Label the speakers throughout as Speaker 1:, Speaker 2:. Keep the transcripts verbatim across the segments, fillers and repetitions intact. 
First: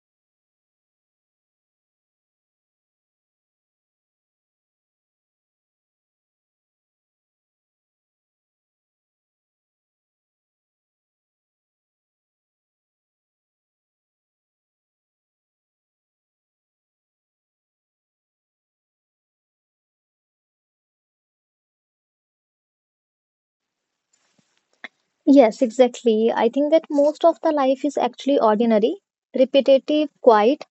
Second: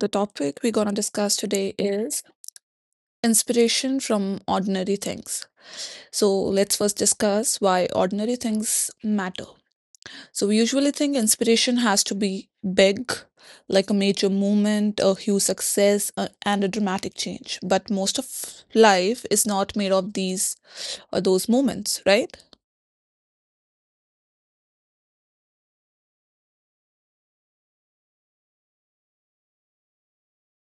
Speaker 1: the topic we're going to discuss today is inspiration from ordinary things. So, let's first discuss why ordinary things matter. So, we usually think inspiration has to be big, like a major movement, a huge success, uh, and a dramatic change. But most of life is not made of these or those moments, right?
Speaker 2: Yes, exactly. I think that most of the life is actually ordinary, repetitive, quiet,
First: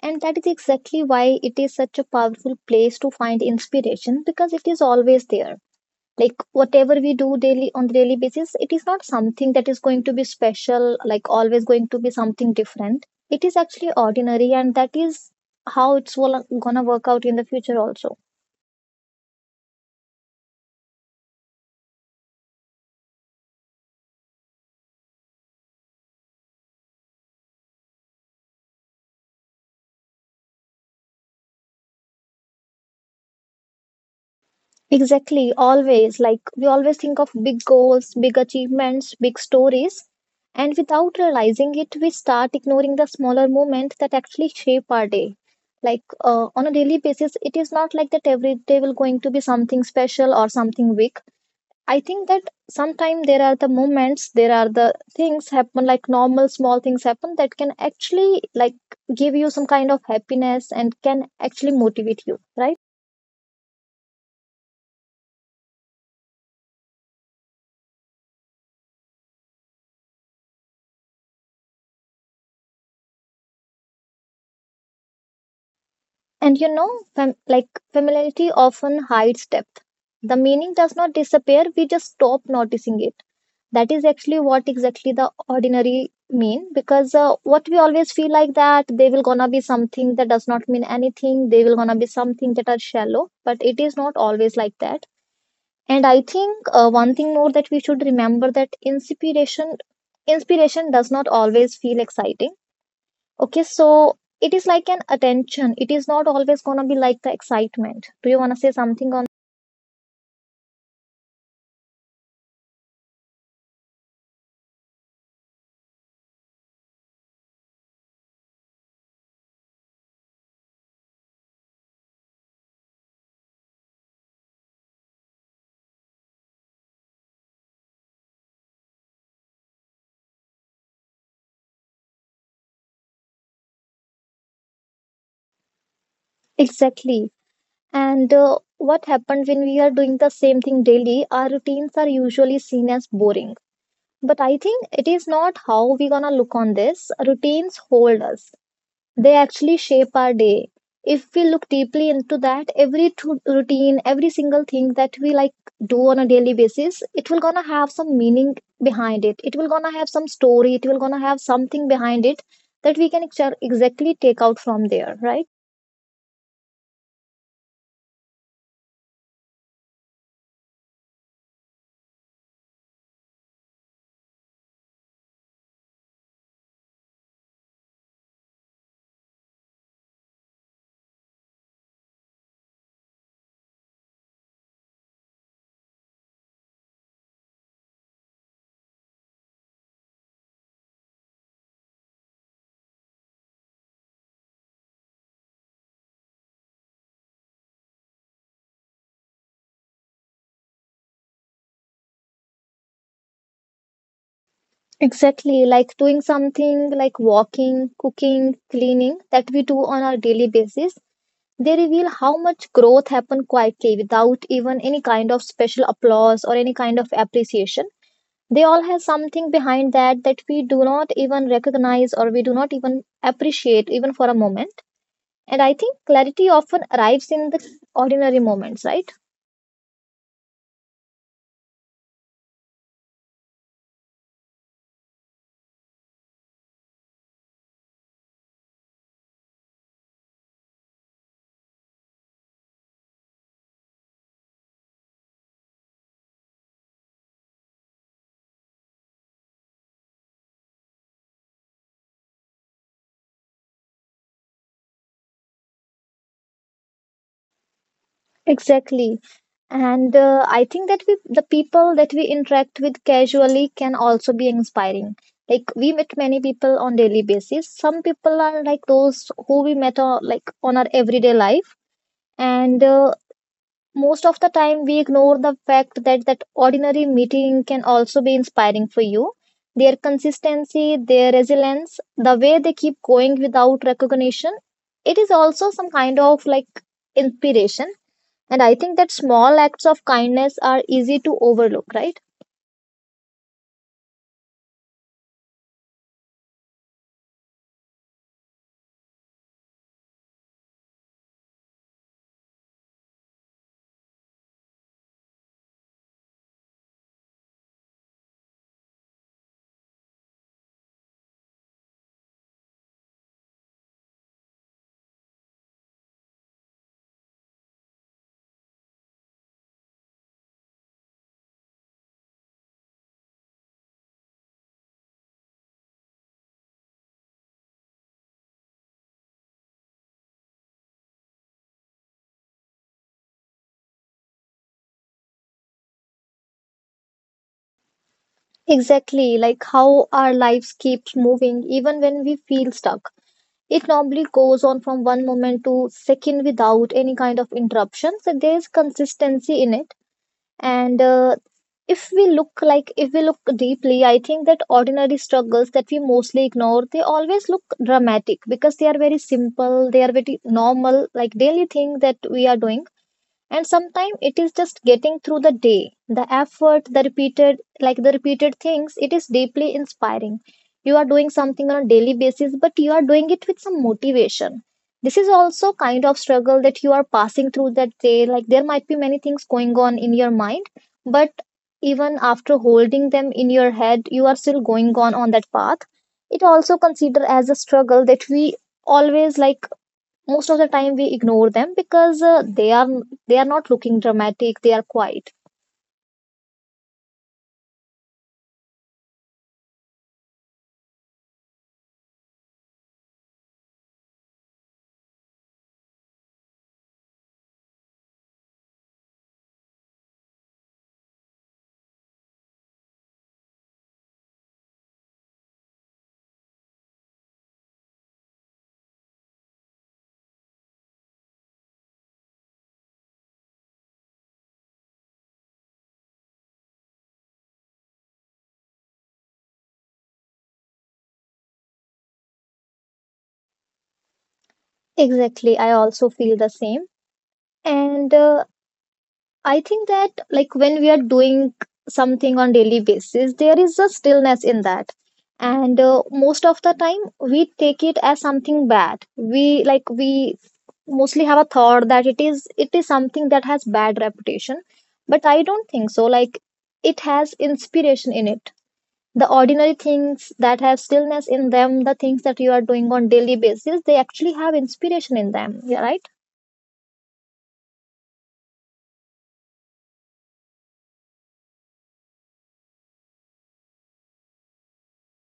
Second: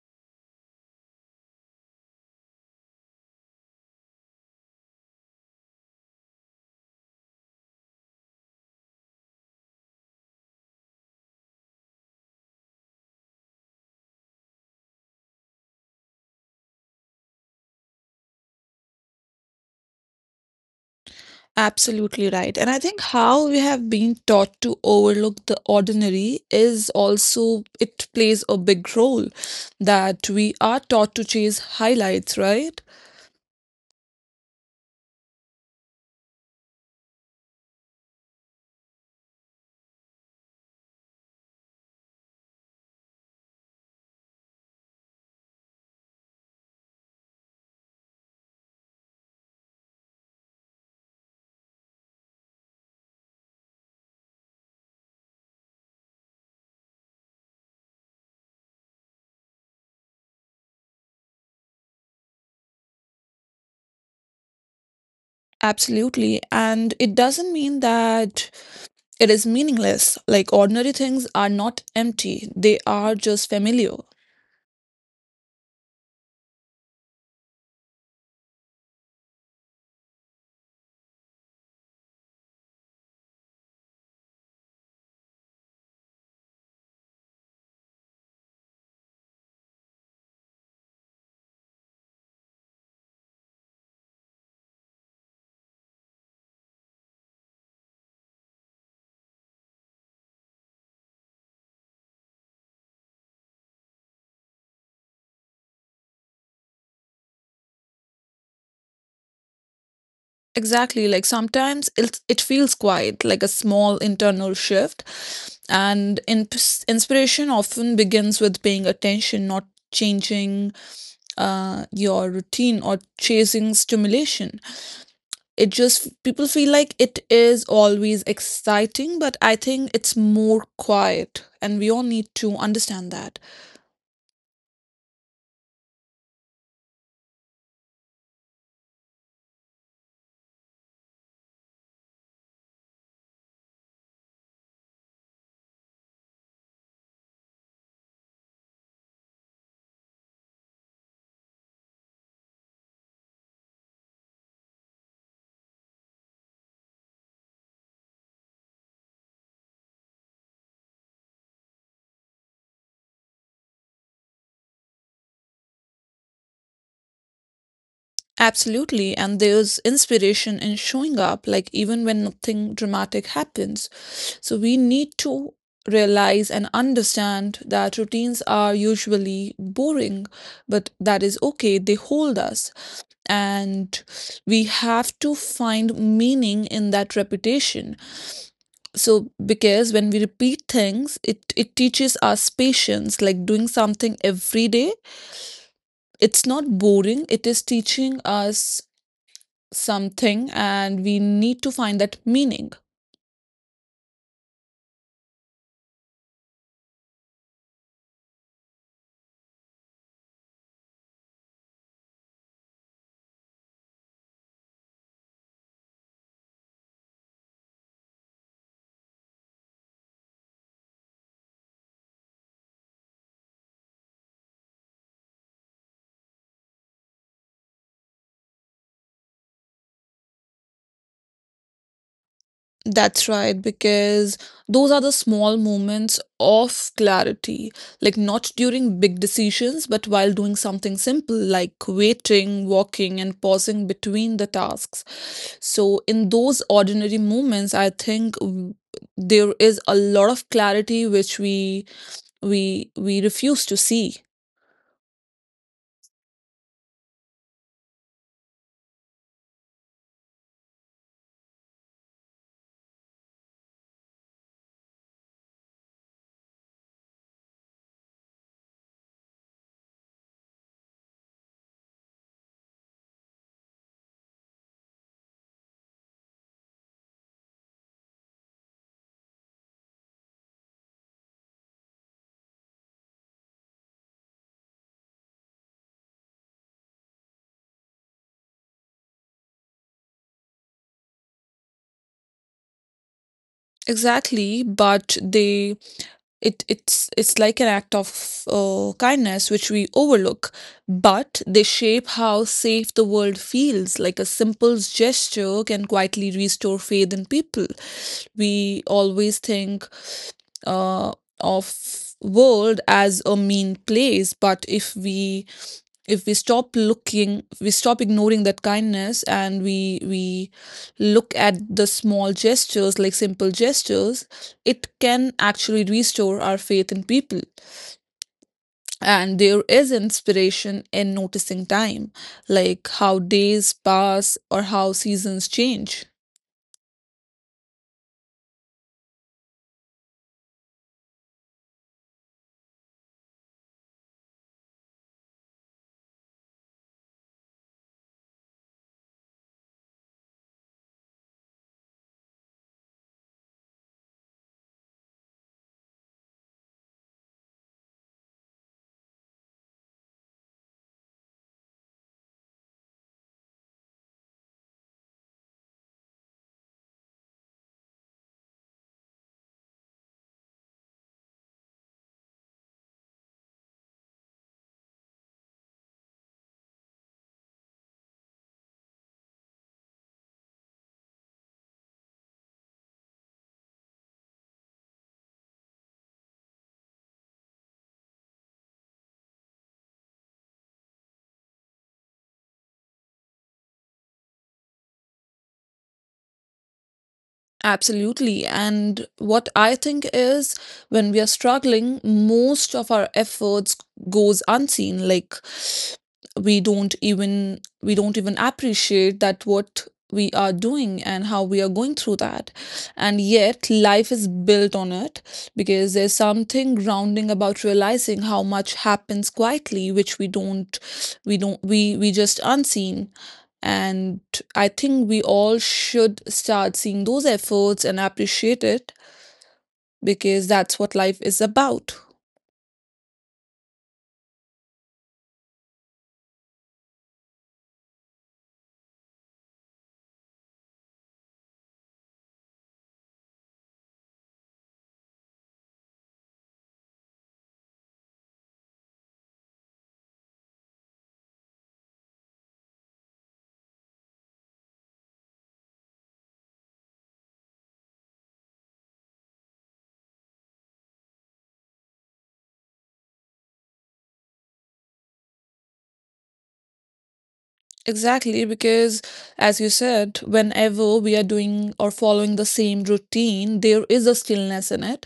Speaker 2: and that is exactly why it is such a powerful place to find inspiration because it is always there. Like whatever we do daily on the daily basis, it is not something that is going to be special, like always going to be something different. It is actually ordinary, and that is how it's wo- gonna work out in the future also.
Speaker 1: Absolutely right. And I think how we have been taught to overlook the ordinary is also, it plays a big role that we are taught to chase highlights, right?
Speaker 2: Exactly, always. Like we always think of big goals, big achievements, big stories. And without realizing it, we start ignoring the smaller moments that actually shape our day. Like uh, on a daily basis, it is not like that every day will going to be something special or something big. I think that sometimes there are the moments, there are the things happen like normal small things happen that can actually like give you some kind of happiness and can actually motivate you, right?
Speaker 1: Absolutely. And it doesn't mean that it is meaningless. Like ordinary things are not empty, they are just familiar.
Speaker 2: And you know, fam- like familiarity often hides depth. The meaning does not disappear, we just stop noticing it. That is actually what exactly the ordinary mean because uh, what we always feel like that they will gonna be something that does not mean anything, they will gonna be something that are shallow, but it is not always like that. And I think uh, one thing more that we should remember that inspiration inspiration does not always feel exciting. Okay, so it is like an attention. It is not always gonna be like the excitement. Do you wanna say something on
Speaker 1: Exactly. Like sometimes it it feels quiet, like a small internal shift, and in, inspiration often begins with paying attention, not changing uh, your routine or chasing stimulation. It just people feel like it is always exciting, but I think it's more quiet, and we all need to understand that.
Speaker 2: exactly? And uh, what happened when we are doing the same thing daily? Our routines are usually seen as boring. But I think it is not how we gonna look on this. Routines hold us. They actually shape our day. If we look deeply into that, every tru- routine, every single thing that we like do on a daily basis, it will gonna have some meaning behind it. It will gonna have some story, it will gonna have something behind it that we can exa- exactly take out from there, right?
Speaker 1: Absolutely, and there's inspiration in showing up, like even when nothing dramatic happens. So, we need to realize and understand that routines are usually boring, but that is okay, they hold us, and we have to find meaning in that repetition. So, because when we repeat things, it, it teaches us patience, like doing something every day, it's not boring, it is teaching us something, and we need to find that meaning.
Speaker 2: Exactly, like doing something like walking, cooking, cleaning that we do on our daily basis, they reveal how much growth happened quietly without even any kind of special applause or any kind of appreciation. They all have something behind that that we do not even recognize or we do not even appreciate even for a moment. And I think clarity often arrives in the ordinary moments, right?
Speaker 1: That's right, because those are the small moments of clarity, like not during big decisions but while doing something simple, like waiting, walking, and pausing between the tasks. So in those ordinary moments, I think w- there is a lot of clarity which we we we refuse to see.
Speaker 2: Exactly. And uh, I think that we, the people that we interact with casually can also be inspiring. Like we meet many people on daily basis. Some people are like those who we met on, like on our everyday life, and uh, most of the time we ignore the fact that that ordinary meeting can also be inspiring for you. Their consistency, their resilience, the way they keep going without recognition, it is also some kind of like inspiration. And I think that small acts of kindness are easy to overlook, right?
Speaker 1: Exactly, but they it it's it's like an act of uh, kindness which we overlook, but they shape how safe the world feels. Like a simple gesture can quietly restore faith in people. We always think uh, of world as a mean place, but if we if we stop looking, we stop ignoring that kindness, and we we look at the small gestures, like simple gestures, it can actually restore our faith in people. And there is inspiration in noticing time, like how days pass or how seasons change.
Speaker 2: Exactly, like how our lives keeps moving even when we feel stuck. It normally goes on from one moment to second without any kind of interruption, so there is consistency in it. And uh, if we look, like if we look deeply, I think that ordinary struggles that we mostly ignore, they always look dramatic because they are very simple, they are very normal, like daily thing that we are doing. And sometimes it is just getting through the day, the effort, the repeated, like the repeated things, it is deeply inspiring. You are doing something on a daily basis, but you are doing it with some motivation. This is also kind of struggle that you are passing through that day. Like there might be many things going on in your mind, but even after holding them in your head, you are still going on on that path. It also considered as a struggle that we always like, most of the time we ignore them because uh, they are, they are not looking dramatic, they are quiet.
Speaker 1: Absolutely. And what I think is, when we are struggling, most of our efforts goes unseen. Like we don't even we don't even appreciate that what we are doing and how we are going through that, and yet life is built on it, because there's something grounding about realizing how much happens quietly, which we don't we don't we we just unseen. And I think we all should start seeing those efforts and appreciate it, because that's what life is about.
Speaker 2: Exactly, I also feel the same. And uh, I think that, like when we are doing something on daily basis, there is a stillness in that. And uh, most of the time we take it as something bad. We like, we mostly have a thought that it is, it is something that has bad reputation. But I don't think so. Like it has inspiration in it. The ordinary things that have stillness in them, the things that you are doing on daily basis, they actually have inspiration in them, yeah, right?
Speaker 1: Exactly, because as you said, whenever we are doing or following the same routine, there is a stillness in it.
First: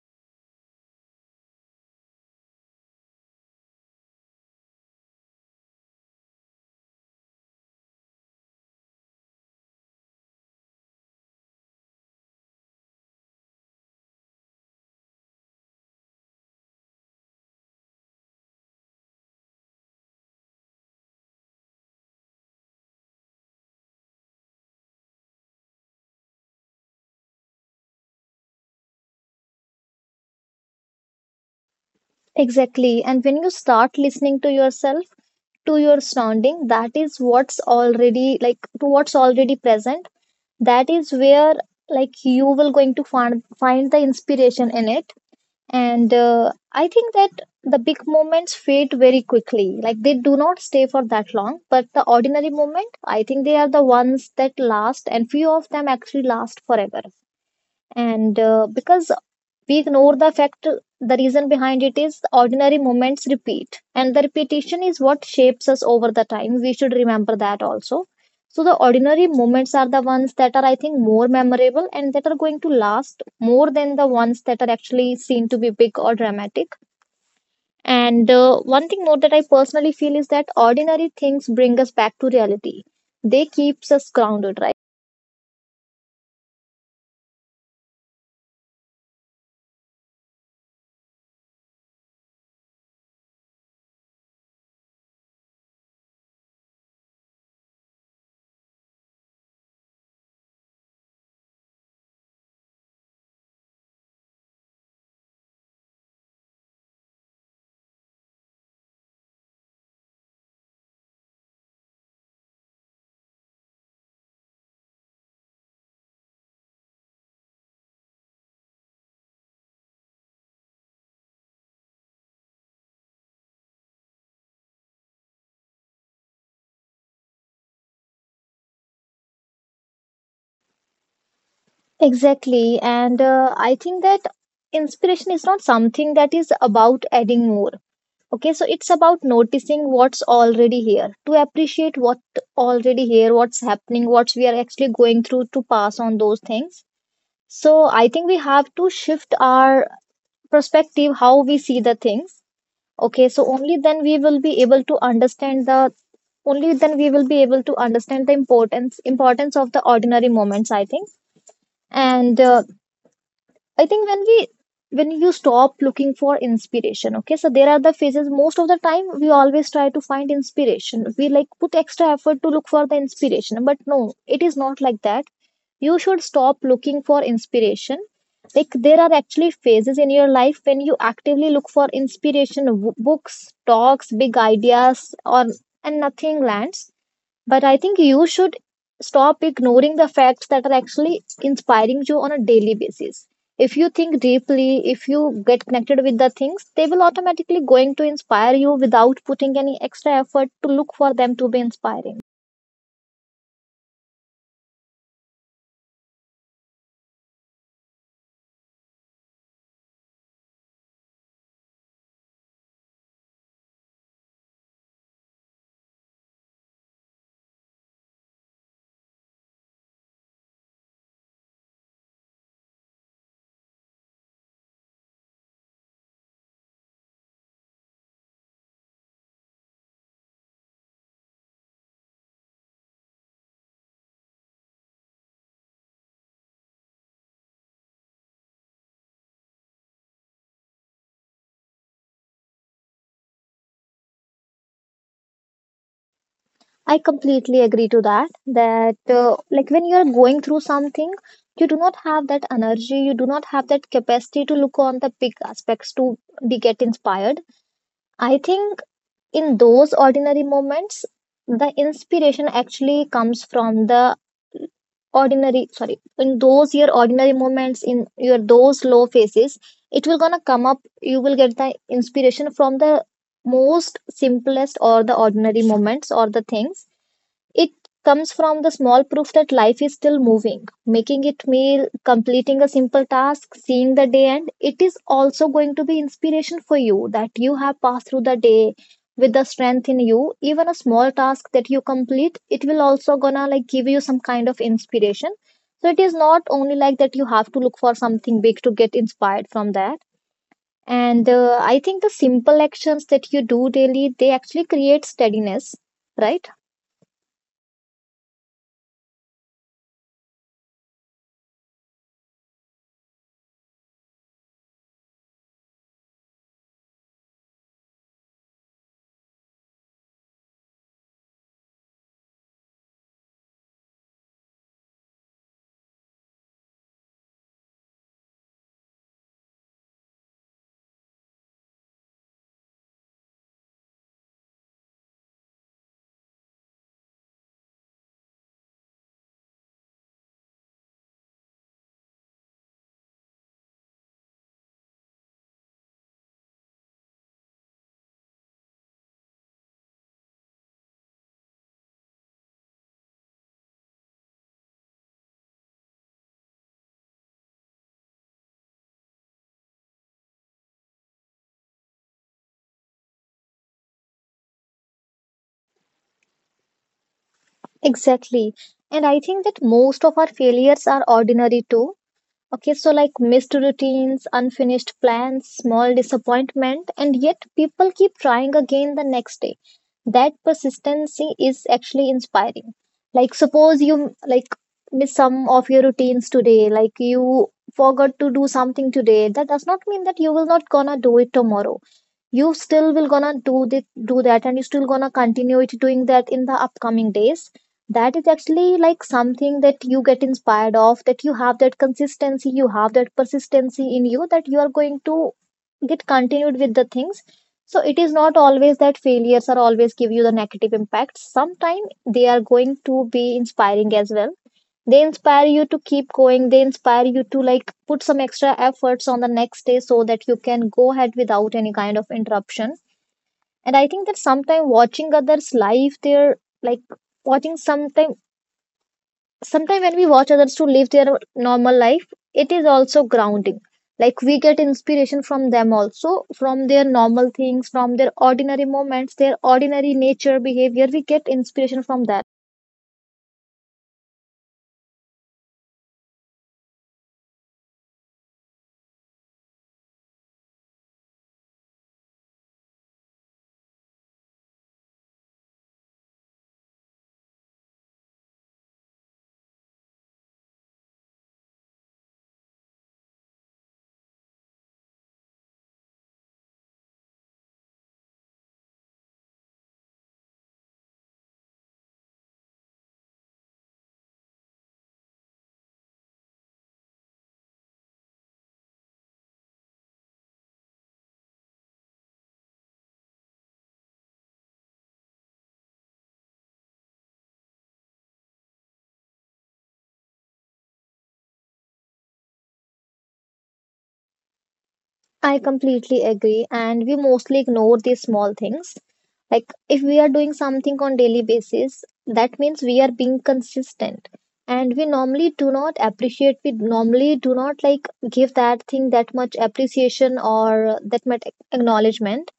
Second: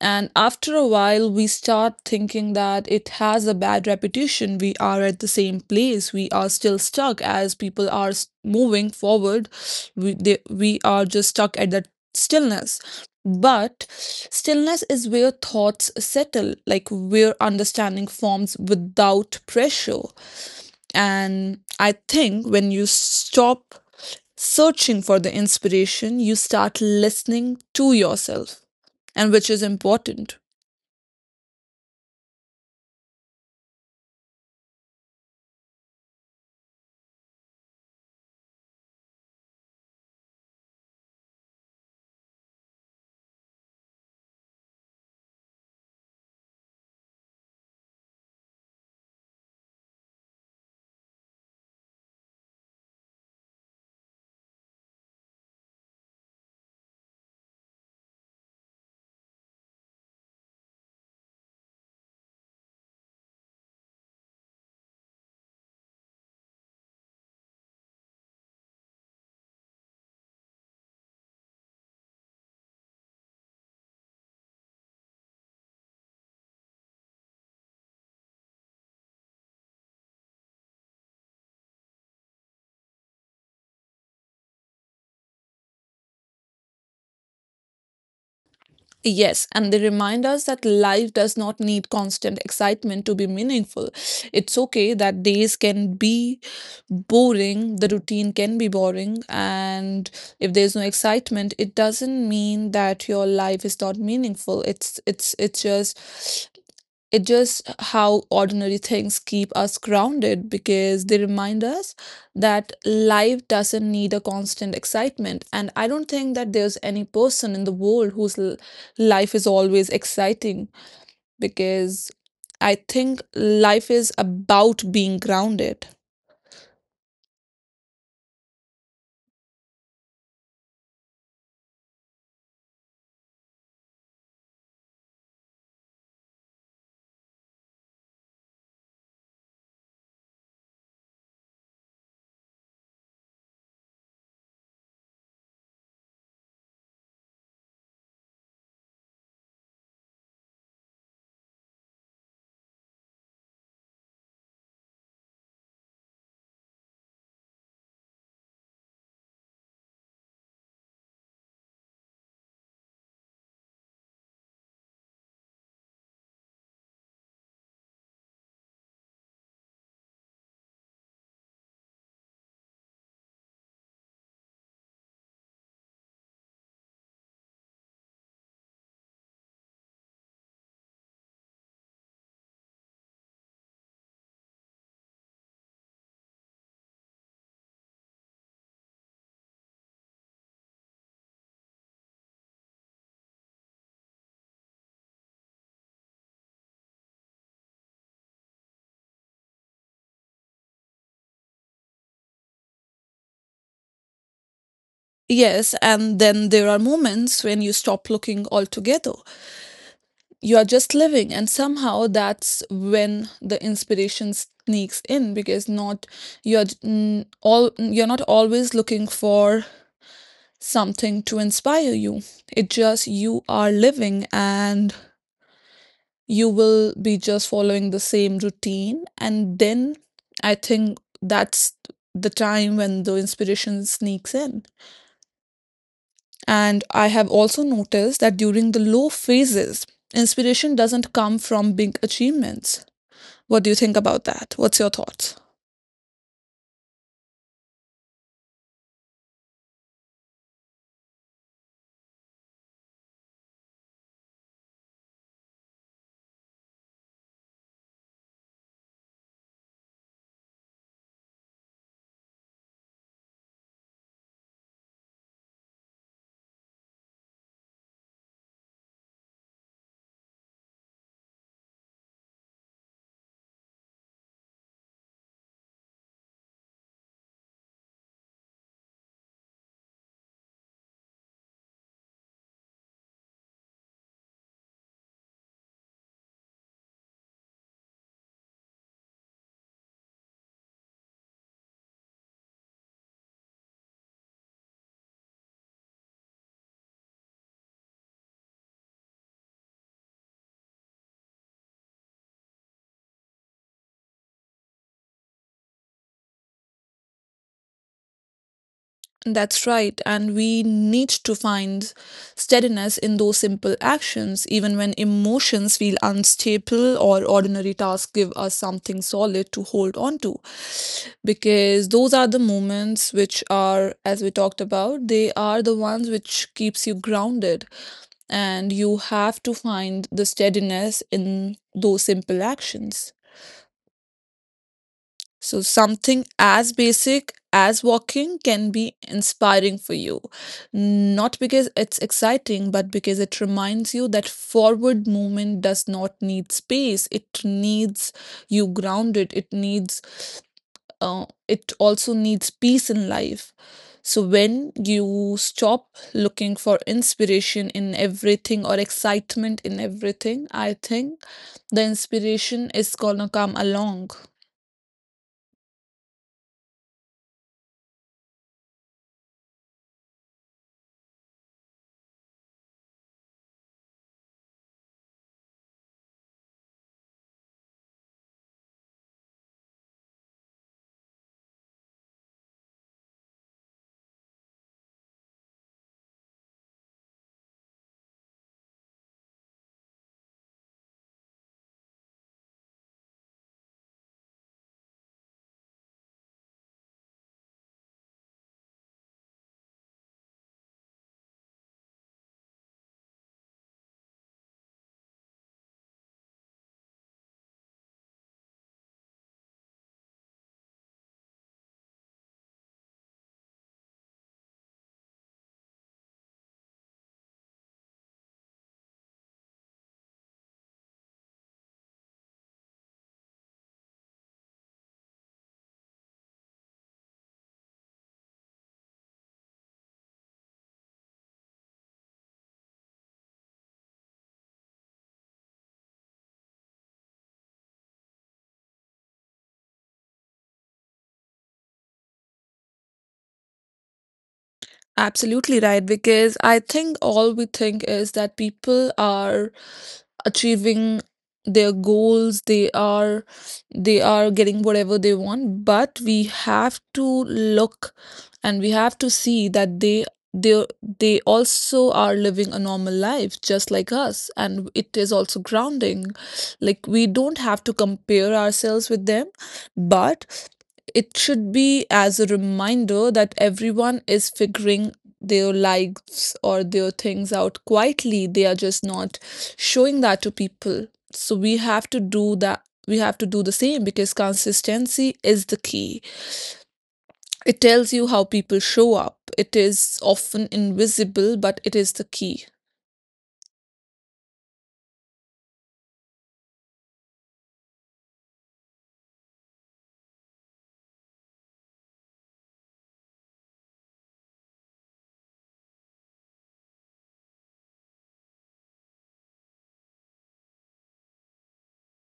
Speaker 1: And after a while, we start thinking that it has a bad reputation. We are at the same place. We are still stuck as people are s- moving forward. We, they, we are just stuck at that stillness. But stillness is where thoughts settle, like where understanding forms without pressure. And I think when you stop searching for the inspiration, you start listening to yourself, and which is important.
Speaker 2: Exactly. And when you start listening to yourself, to your surrounding, that is what's already, like to what's already present, that is where like you will going to find find the inspiration in it. And uh, I think that the big moments fade very quickly, like they do not stay for that long, but the ordinary moment, I think they are the ones that last, and few of them actually last forever. And uh, because we ignore the fact, the reason behind it is ordinary moments repeat, and the repetition is what shapes us over the time. We should remember that also. So, the ordinary moments are the ones that are, I think, more memorable, and that are going to last more than the ones that are actually seen to be big or dramatic. And uh, one thing more that I personally feel is that ordinary things bring us back to reality. They keeps us grounded, right?
Speaker 1: Yes, and they remind us that life does not need constant excitement to be meaningful. It's okay that days can be boring, the routine can be boring, and if there's no excitement, it doesn't mean that your life is not meaningful. It's it's it's just it just how ordinary things keep us grounded, because they remind us that life doesn't need a constant excitement. And I don't think that there's any person in the world whose l- life is always exciting, because I think life is about being grounded.
Speaker 2: Exactly. And uh, I think that inspiration is not something that is about adding more. Okay, so it's about noticing what's already here, to appreciate what already here, what's happening, what we are actually going through to pass on those things. So I think we have to shift our perspective, how we see the things. Okay, so only then we will be able to understand the, only then we will be able to understand the importance importance of the ordinary moments, I think. And uh, I think when we, when you stop looking for inspiration, okay, so there are the phases. Most of the time, we always try to find inspiration. We like put extra effort to look for the inspiration, but no, it is not like that. You should stop looking for inspiration. Like there are actually phases in your life when you actively look for inspiration, w- books, talks, big ideas, or, and nothing lands, but I think you should stop ignoring the facts that are actually inspiring you on a daily basis. If you think deeply, if you get connected with the things, they will automatically going to inspire you without putting any extra effort to look for them to be inspiring.
Speaker 1: Yes, and then there are moments when you stop looking altogether. You are just living, and somehow that's when the inspiration sneaks in, because not you're j- n- all you're not always looking for something to inspire you. It just you are living, and you will be just following the same routine, and then I think that's the time when the inspiration sneaks in. And I have also noticed that during the low phases, inspiration doesn't come from big achievements. What do you think about that? What's your thoughts?
Speaker 2: I completely agree to that. That uh, like when you are going through something, you do not have that energy, you do not have that capacity to look on the big aspects to be get inspired. I think in those ordinary moments the inspiration actually comes from the ordinary, sorry, in those your ordinary moments, in your those low phases, it will gonna come up. You will get the inspiration from the most simplest or the ordinary moments or the things. It comes from the small proof that life is still moving, making it meal, completing a simple task, seeing the day end. It is also going to be inspiration for you that you have passed through the day with the strength in you. Even a small task that you complete, it will also gonna like give you some kind of inspiration. So it is not only like that you have to look for something big to get inspired from that. And uh, I think the simple actions that you do daily, they actually create steadiness, right?
Speaker 1: That's right. And we need to find steadiness in those simple actions, even when emotions feel unstable or ordinary tasks give us something solid to hold on to. Because those are the moments which are, as we talked about, they are the ones which keeps you grounded. And you have to find the steadiness in those simple actions. So, something as basic as walking can be inspiring for you. Not because it's exciting, but because it reminds you that forward movement does not need space. It needs you grounded. It needs, uh, it also needs peace in life. So, when you stop looking for inspiration in everything or excitement in everything, I think the inspiration is gonna come along.
Speaker 2: Exactly. And I think that most of our failures are ordinary too. Okay, so like missed routines, unfinished plans, small disappointment, and yet people keep trying again the next day. That persistency is actually inspiring. Like, suppose you like miss some of your routines today, like you forgot to do something today. That does not mean that you will not gonna do it tomorrow. You still will gonna do this, do that, and you still gonna continue it doing that in the upcoming days. That is actually like something that you get inspired of, that you have that consistency, you have that persistency in you, that you are going to get continued with the things. So it is not always that failures are always give you the negative impacts. Sometimes they are going to be inspiring as well. They inspire you to keep going, they inspire you to like put some extra efforts on the next day so that you can go ahead without any kind of interruption. And I think that sometimes watching others live their, like, watching sometime sometime when we watch others to live their normal life, it is also grounding. Like, we get inspiration from them also, from their normal things, from their ordinary moments, their ordinary nature behavior, we get inspiration from them.
Speaker 1: Absolutely right, because I think all we think is that people are achieving their goals, they are, they are getting whatever they want, but we have to look, and we have to see that they they they also are living a normal life just like us, and it is also grounding. Like we don't have to compare ourselves with them, but it should be as a reminder that everyone is figuring their lives or their things out quietly. They are just not showing that to people. So we have to do that. We have to do the same, because consistency is the key. It tells you how people show up. It is often invisible, but it is the key.
Speaker 2: I completely agree, and we mostly ignore these small things. Like, if we are doing something on daily basis, that means we are being consistent. And we normally do not appreciate, we normally do not like give that thing that much appreciation or that much acknowledgement.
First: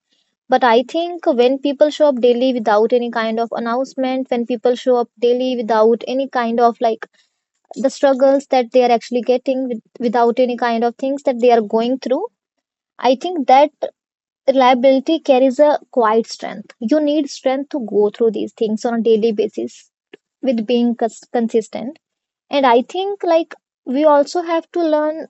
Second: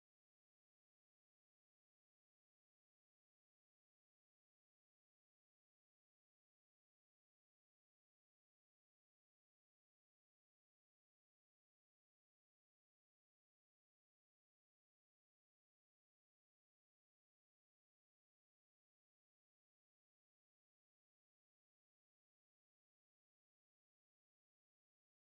Speaker 2: But I think when people show up daily without any kind of announcement, when people show up daily without any kind of, like, the struggles that they are actually getting with, without any kind of things that they are going through, I think that reliability carries a quiet strength. You need strength to go through these things on a daily basis with being cons- consistent. And I think, like, we also have to learn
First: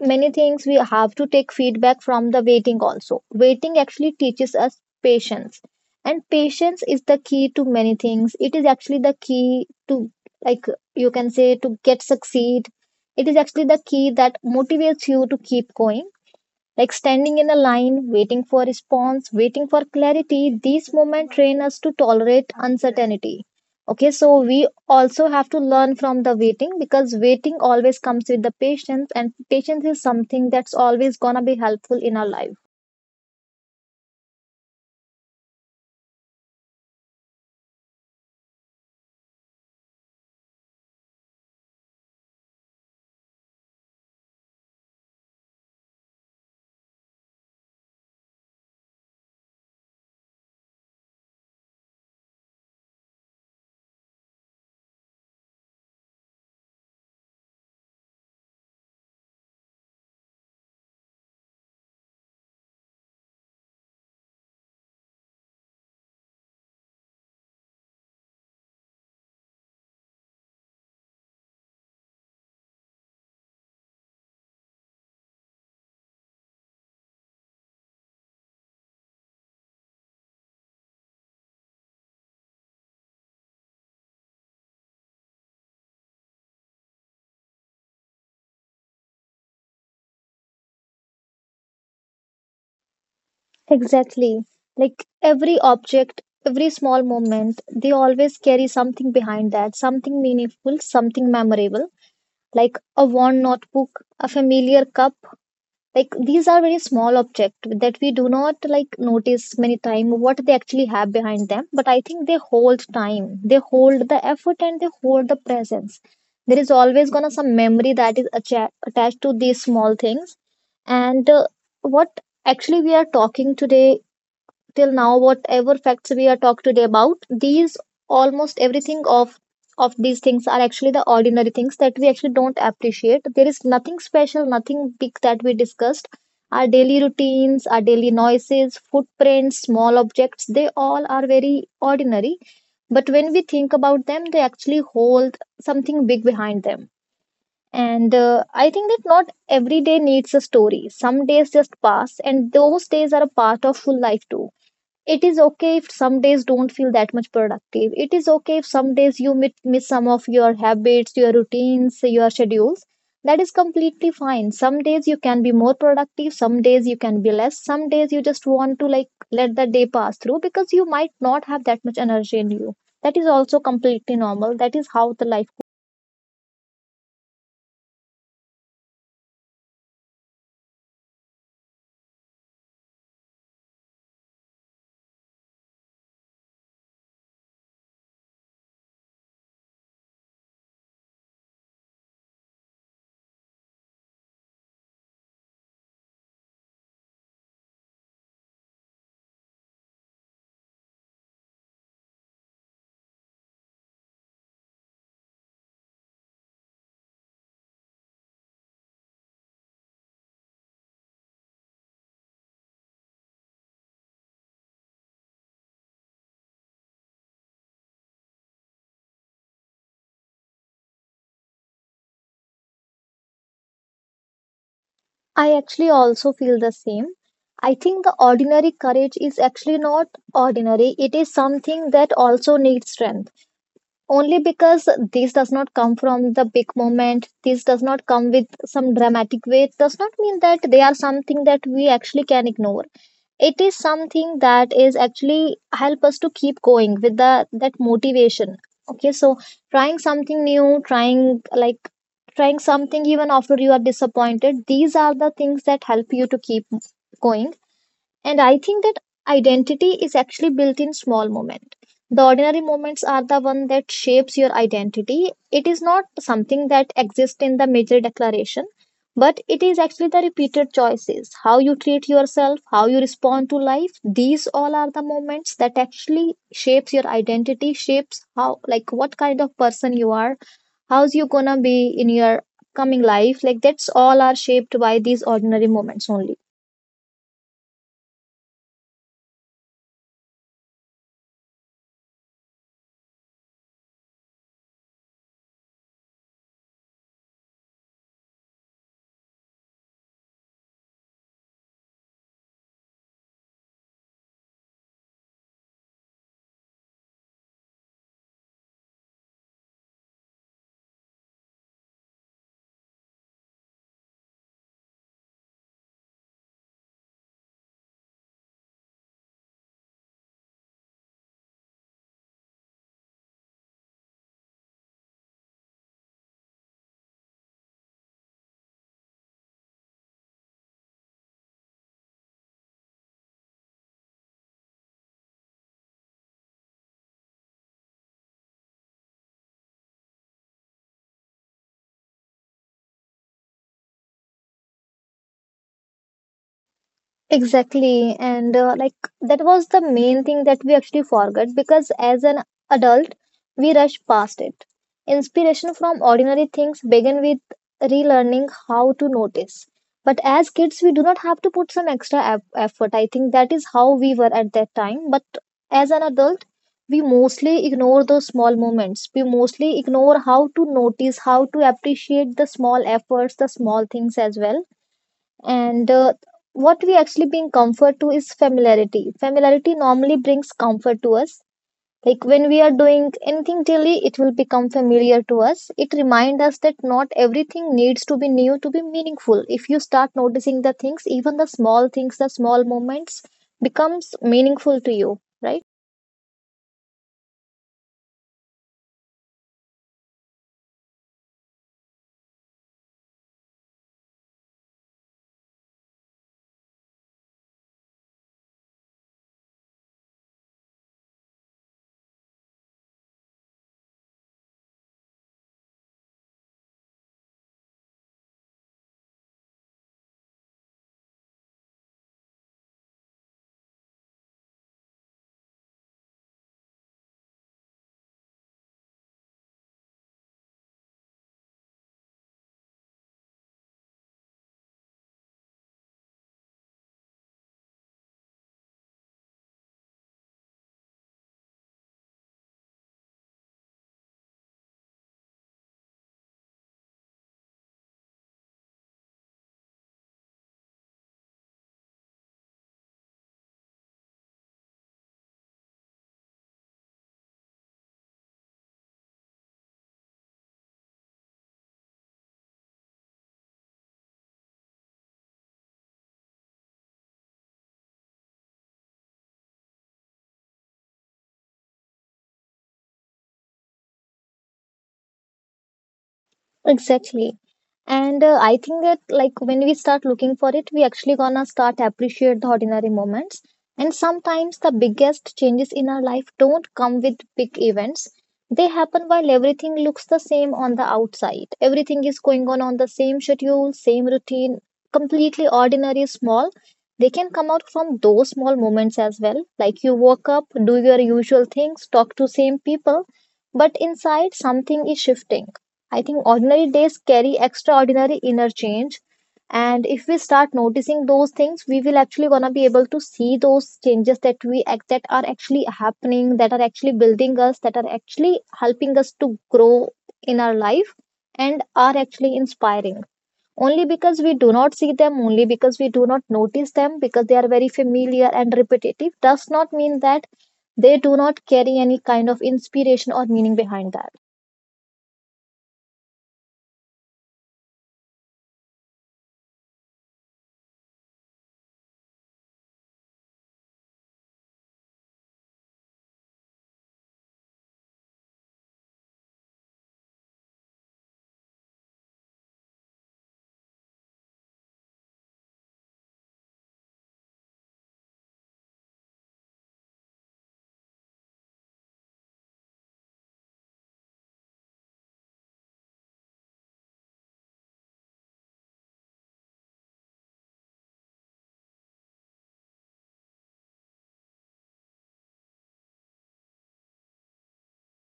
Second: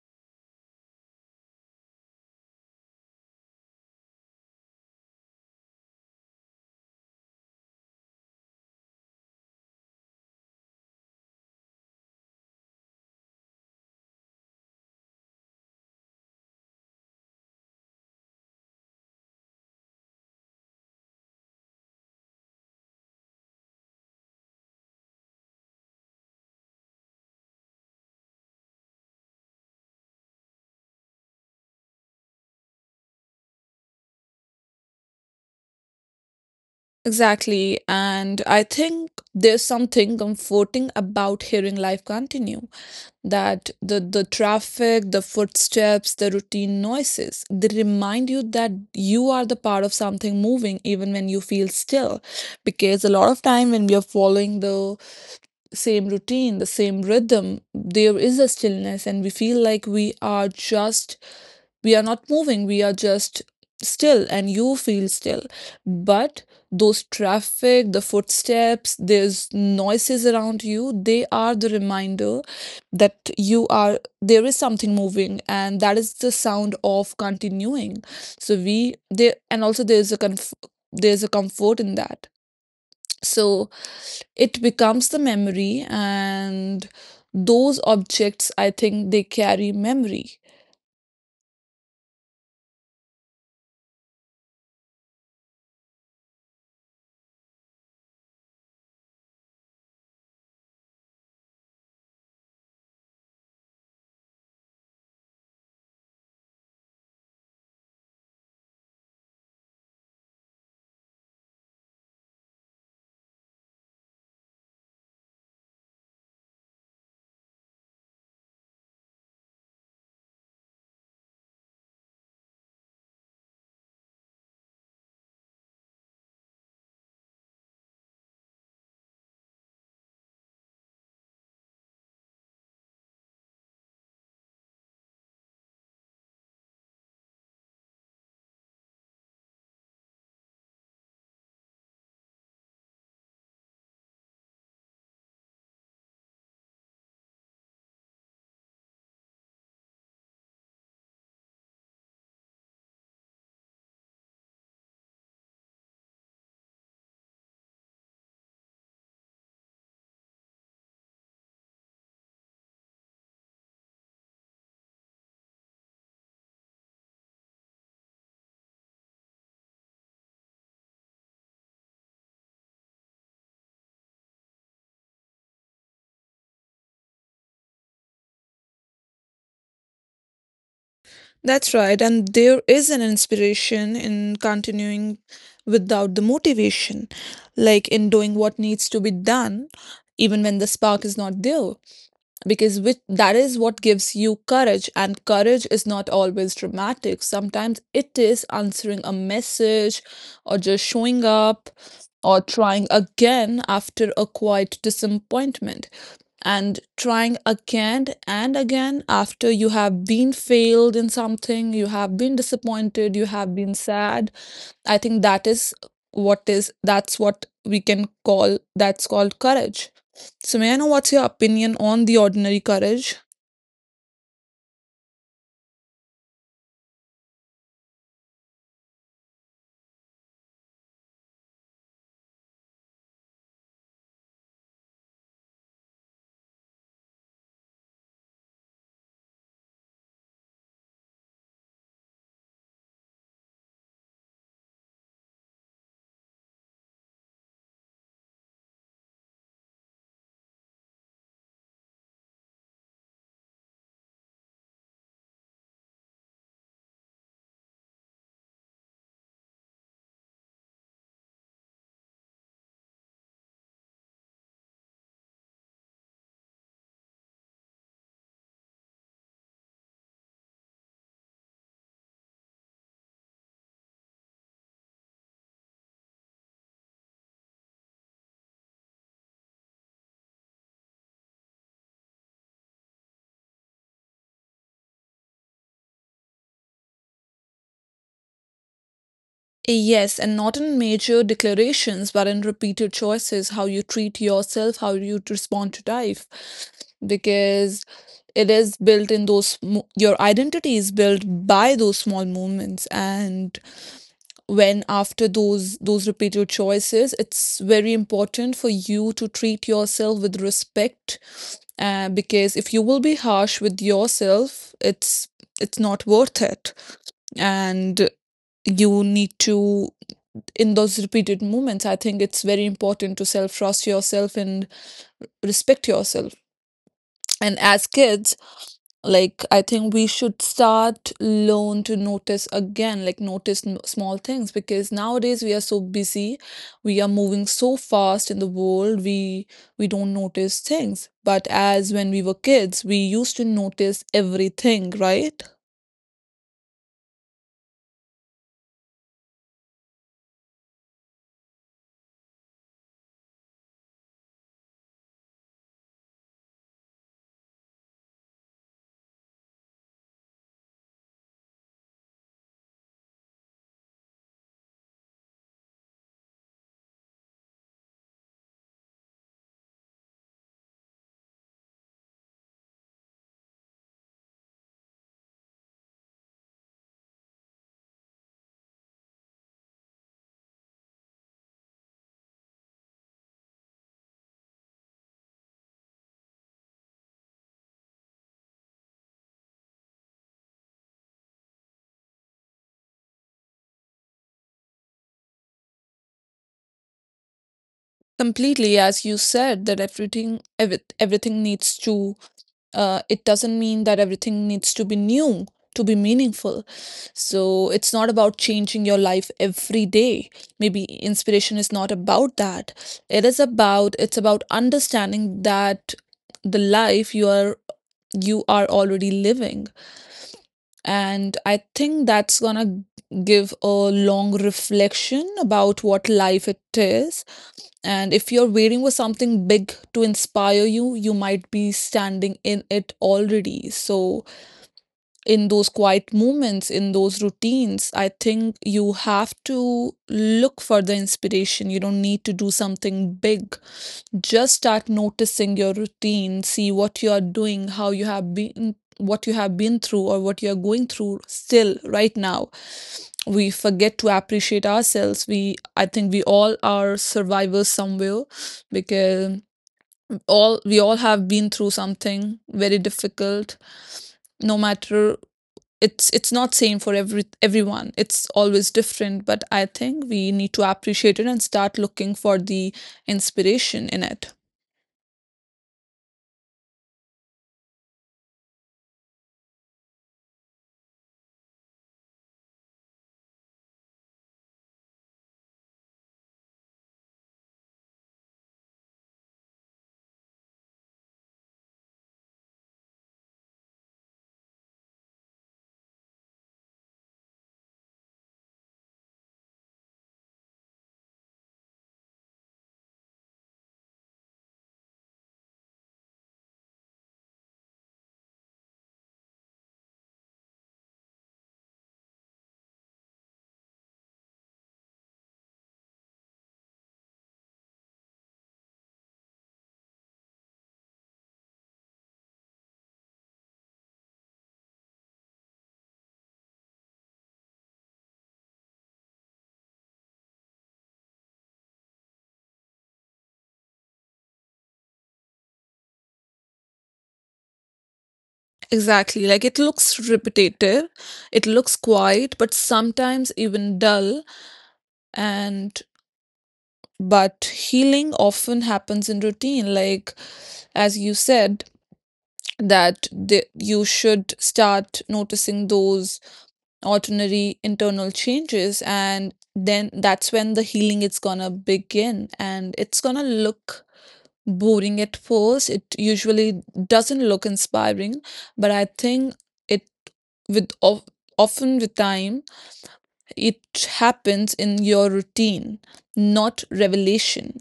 Speaker 2: many things. We have to take feedback from the waiting also. Waiting actually teaches us patience. And patience is the key to many things. It is actually the key to, like, you can say, to get succeed. It is actually the key that motivates you to keep going, like standing in a line, waiting for response, waiting for clarity. These moments train us to tolerate uncertainty. Okay, so we also have to learn from the waiting because waiting always comes with the patience, and patience is something that's always gonna be helpful in our life.
Speaker 1: Exactly. And I think there's something comforting about hearing life continue. That the the traffic, the footsteps, the routine noises, they remind you that you are the part of something moving even when you feel still, because a lot of time when we are following the same routine, the same rhythm, there is a stillness, and we feel like we are just, we are not moving, we are just still, and you feel still. But those traffic, the footsteps, there's noises around you, they are the reminder that you are, there is something moving, and that is the sound of continuing. So we, there, and also there's a conf- there's a comfort in that. So, it becomes the memory, and those objects, I think, they carry memory.
Speaker 2: Exactly. Like every object, every small moment, they always carry something behind that, something meaningful, something memorable, like a worn notebook, a familiar cup. Like, these are very small object that we do not like notice many time what they actually have behind them, but I think they hold time, they hold the effort, and they hold the presence. There is always gonna some memory that is atta- attached to these small things. And uh, What actually we are talking today till now, whatever facts we are talked today about, these, almost everything of of these things are actually the ordinary things that we actually don't appreciate. There is nothing special, nothing big that we discussed. Our daily routines, our daily noises, footprints, small objects, they all are very ordinary. But when we think about them, they actually hold something big behind them. And uh, I think that not every day needs a story. Some days just pass, and those days are a part of full life too. It is okay if some days don't feel that much productive. It is okay if some days you mit- miss some of your habits, your routines, your schedules. That is completely fine. Some days you can be more productive, some days you can be less, some days you just want to, like, let the day pass through because you might not have that much energy in you. That is also completely normal. That is how the life goes.
Speaker 1: That's right, and there is an inspiration in continuing without the motivation, like in doing what needs to be done, even when the spark is not there. Because which that is what gives you courage, and courage is not always dramatic. Sometimes it is answering a message, or just showing up, or trying again after a quiet disappointment, and trying again and again after you have been failed in something, you have been disappointed, you have been sad. I think that is what is that's what we can call, that's called courage. So may I know what's your opinion on the ordinary courage?
Speaker 2: I actually also feel the same. I think the ordinary courage is actually not ordinary. It is something that also needs strength. Only because this does not come from the big moment, this does not come with some dramatic weight, does not mean that they are something that we actually can ignore. It is something that is actually help us to keep going with the that motivation. Okay, so trying something new, trying, like, trying something even after you are disappointed, these are the things that help you to keep going. And I think that identity is actually built in small moments. The ordinary moments are the one that shapes your identity. It is not something that exists in the major declaration, but it is actually the repeated choices, how you treat yourself, how you respond to life. These all are the moments that actually shapes your identity, shapes how, like, what kind of person you are, how's you gonna be in your coming life. Like, that's all are shaped by these ordinary moments only.
Speaker 1: Yes, and not in major declarations, but in repeated choices, how you treat yourself, how you respond to life. Because it is built in those, mo- your identity is built by those small moments. And when after those those repeated choices, it's very important for you to treat yourself with respect, uh, because if you will be harsh with yourself, it's it's not worth it. And you need to, in those repeated moments, I think it's very important to self trust yourself and respect yourself. And as kids, like, I think we should start learn to notice again, like notice n- small things, because nowadays we are so busy, we are moving so fast in the world, we we don't notice things, but as when we were kids, we used to notice everything, right?
Speaker 2: Exactly. And uh, Like, that was the main thing that we actually forgot because as an adult, we rush past it. Inspiration from ordinary things began with relearning how to notice. But as kids, we do not have to put some extra eff- effort. I think that is how we were at that time. But as an adult, we mostly ignore those small moments. We mostly ignore how to notice, how to appreciate the small efforts, the small things as well. And uh, What we actually bring comfort to is familiarity. Familiarity normally brings comfort to us. Like, when we are doing anything daily, it will become familiar to us. It reminds us that not everything needs to be new to be meaningful. If you start noticing the things, even the small things, the small moments becomes meaningful to you, right?
Speaker 1: Completely, as you said, that everything ev- everything needs to, uh, it doesn't mean that everything needs to be new to be meaningful. So it's not about changing your life every day. Maybe inspiration is not about that. It is about it's about understanding that the life you are you are already living. And I think that's gonna give a long reflection about what life it is, and if you're waiting for something big to inspire you, you might be standing in it already. So, in those quiet moments, in those routines, I think you have to look for the inspiration. You don't need to do something big, just start noticing your routine, see what you are doing, how you have been, what you have been through, or what you are going through still right now. We forget to appreciate ourselves. We i think we all are survivors somewhere, because all we all have been through something very difficult, no matter, it's it's not same for every everyone, it's always different, but I think we need to appreciate it and start looking for the inspiration in it.
Speaker 2: Exactly. And uh, I think that, like, when we start looking for it, we actually gonna start appreciate the ordinary moments. And sometimes the biggest changes in our life don't come with big events. They happen while everything looks the same on the outside. Everything is going on on the same schedule, same routine, completely ordinary small. They can come out from those small moments as well. Like, you woke up, do your usual things, talk to same people, but inside something is shifting. I think ordinary days carry extraordinary inner change. And if we start noticing those things, we will actually gonna be able to see those changes that we act that are actually happening, that are actually building us, that are actually helping us to grow in our life, and are actually inspiring. Only because we do not see them, only because we do not notice them, because they are very familiar and repetitive, does not mean that they do not carry any kind of inspiration or meaning behind that.
Speaker 1: Exactly. Like it looks repetitive, it looks quiet, but sometimes even dull. And but healing often happens in routine. Like as you said, that the, you should start noticing those ordinary internal changes, and then that's when the healing is gonna begin. And it's gonna look boring at first. It usually doesn't look inspiring, but I think It with of, often with time it happens in your routine, not revelation.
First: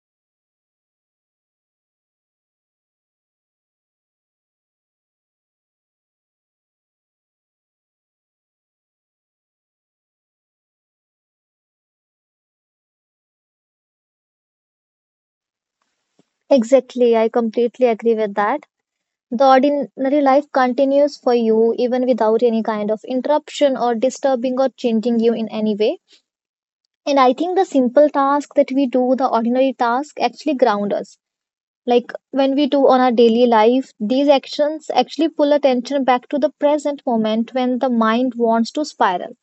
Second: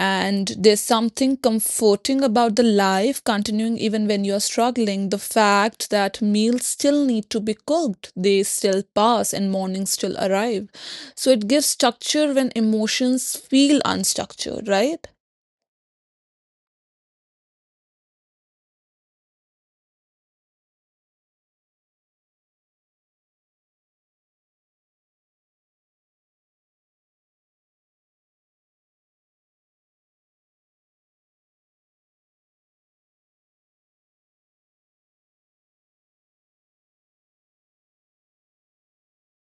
Speaker 1: And there's something comforting about the life continuing even when you're struggling, the fact that meals still need to be cooked, they still pass, and mornings still arrive, so it gives structure when emotions feel unstructured, right?
Speaker 2: Exactly, I completely agree with that. The ordinary life continues for you even without any kind of interruption or disturbing or changing you in any way. And I think the simple task that we do, the ordinary task, actually ground us. Like, when we do on our daily life, these actions actually pull attention back to the present moment when the mind wants to spiral.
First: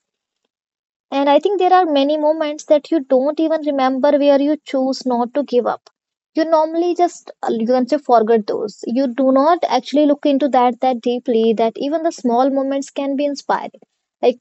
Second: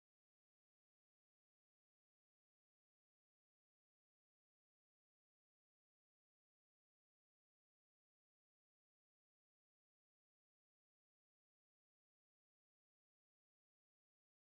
Speaker 2: And I think there are many moments that you don't even remember where you choose not to give up. You normally just uh, you can say forget those. You do not actually look into that that deeply. That even the small moments can be inspiring. Like,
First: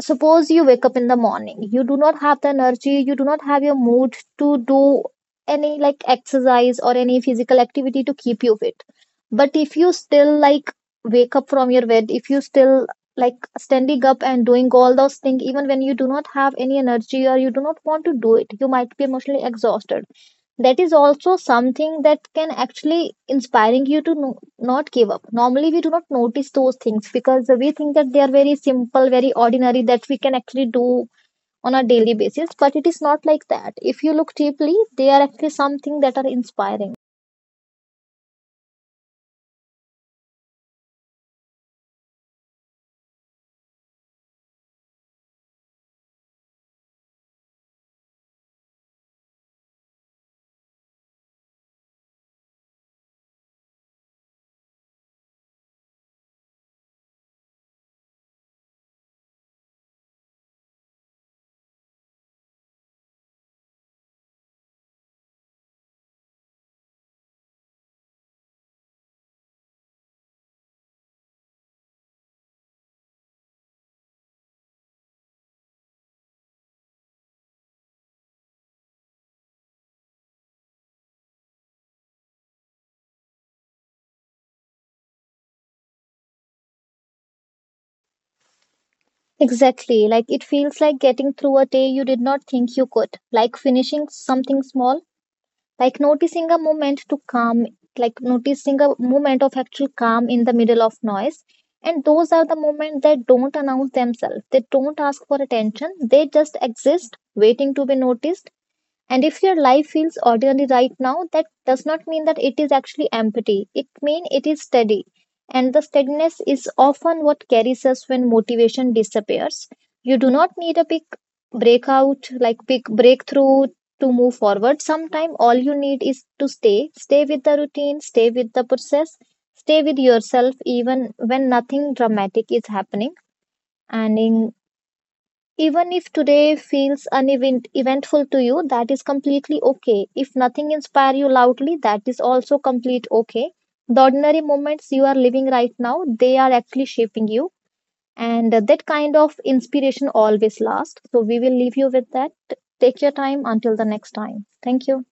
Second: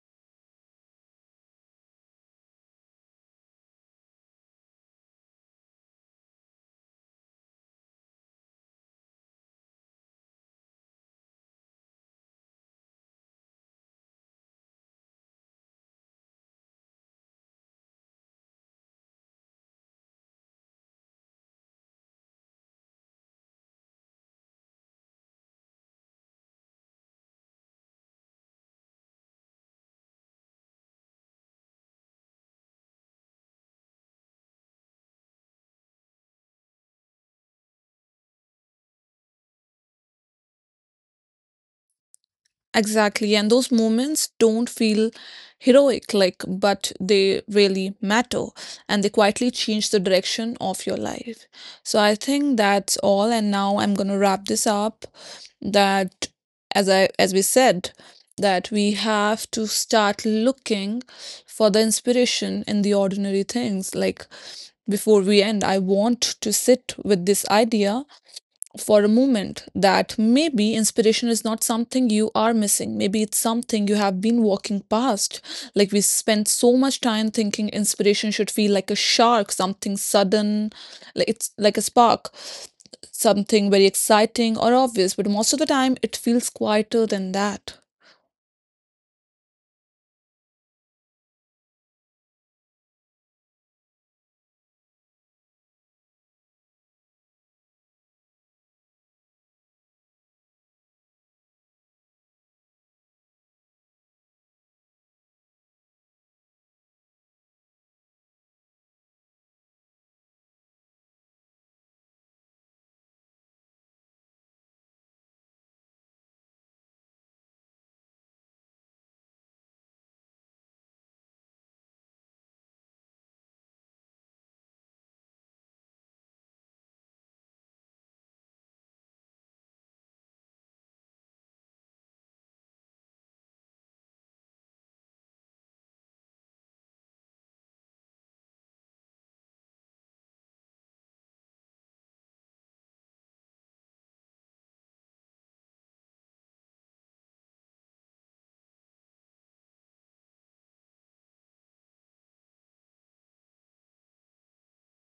Speaker 2: suppose you wake up in the morning, you do not have the energy, you do not have your mood to do any, like, exercise or any physical activity to keep you fit. But if you still, like, wake up from your bed, if you still, like, standing up and doing all those things even when you do not have any energy or you do not want to do it, you might be emotionally exhausted. That is also something that can actually inspiring you to know, not give up. Normally, we do not notice those things because we think that they are very simple, very ordinary that we can actually do on a daily basis. But it is not like that. If you look deeply, they are actually something that are inspiring.
Speaker 1: Exactly. And those moments don't feel heroic, like, but they really matter, and they quietly change the direction of your life. So I think that's all. And now I'm going to wrap this up that as I, as we said, that we have to start looking for the inspiration in the ordinary things. Like before we end, I want to sit with this idea for a moment that maybe inspiration is not something you are missing. Maybe it's something you have been walking past. Like we spend so much time thinking inspiration should feel like a shark, something sudden, like it's like a spark, something very exciting or obvious. But most of the time, it feels quieter than that.
Speaker 2: Exactly. Like, it feels like getting through a day you did not think you could, like finishing something small Like noticing a moment to calm Like, noticing a moment of actual calm in the middle of noise. And those are the moments that don't announce themselves, they don't ask for attention, they just exist, waiting to be noticed. And if your life feels ordinary right now, that does not mean that it is actually empty. It means it is steady. And the steadiness is often what carries us when motivation disappears. You do not need a big breakout, like, big breakthrough to move forward. Sometimes all you need is to stay. Stay with the routine, stay with the process, stay with yourself, even when nothing dramatic is happening. And in Even if today feels unevent- eventful to you, that is completely okay. If nothing inspires you loudly, that is also complete okay. The ordinary moments you are living right now, they are actually shaping you, and that kind of inspiration always lasts. So we will leave you with that. Take your time until the next time. Thank you.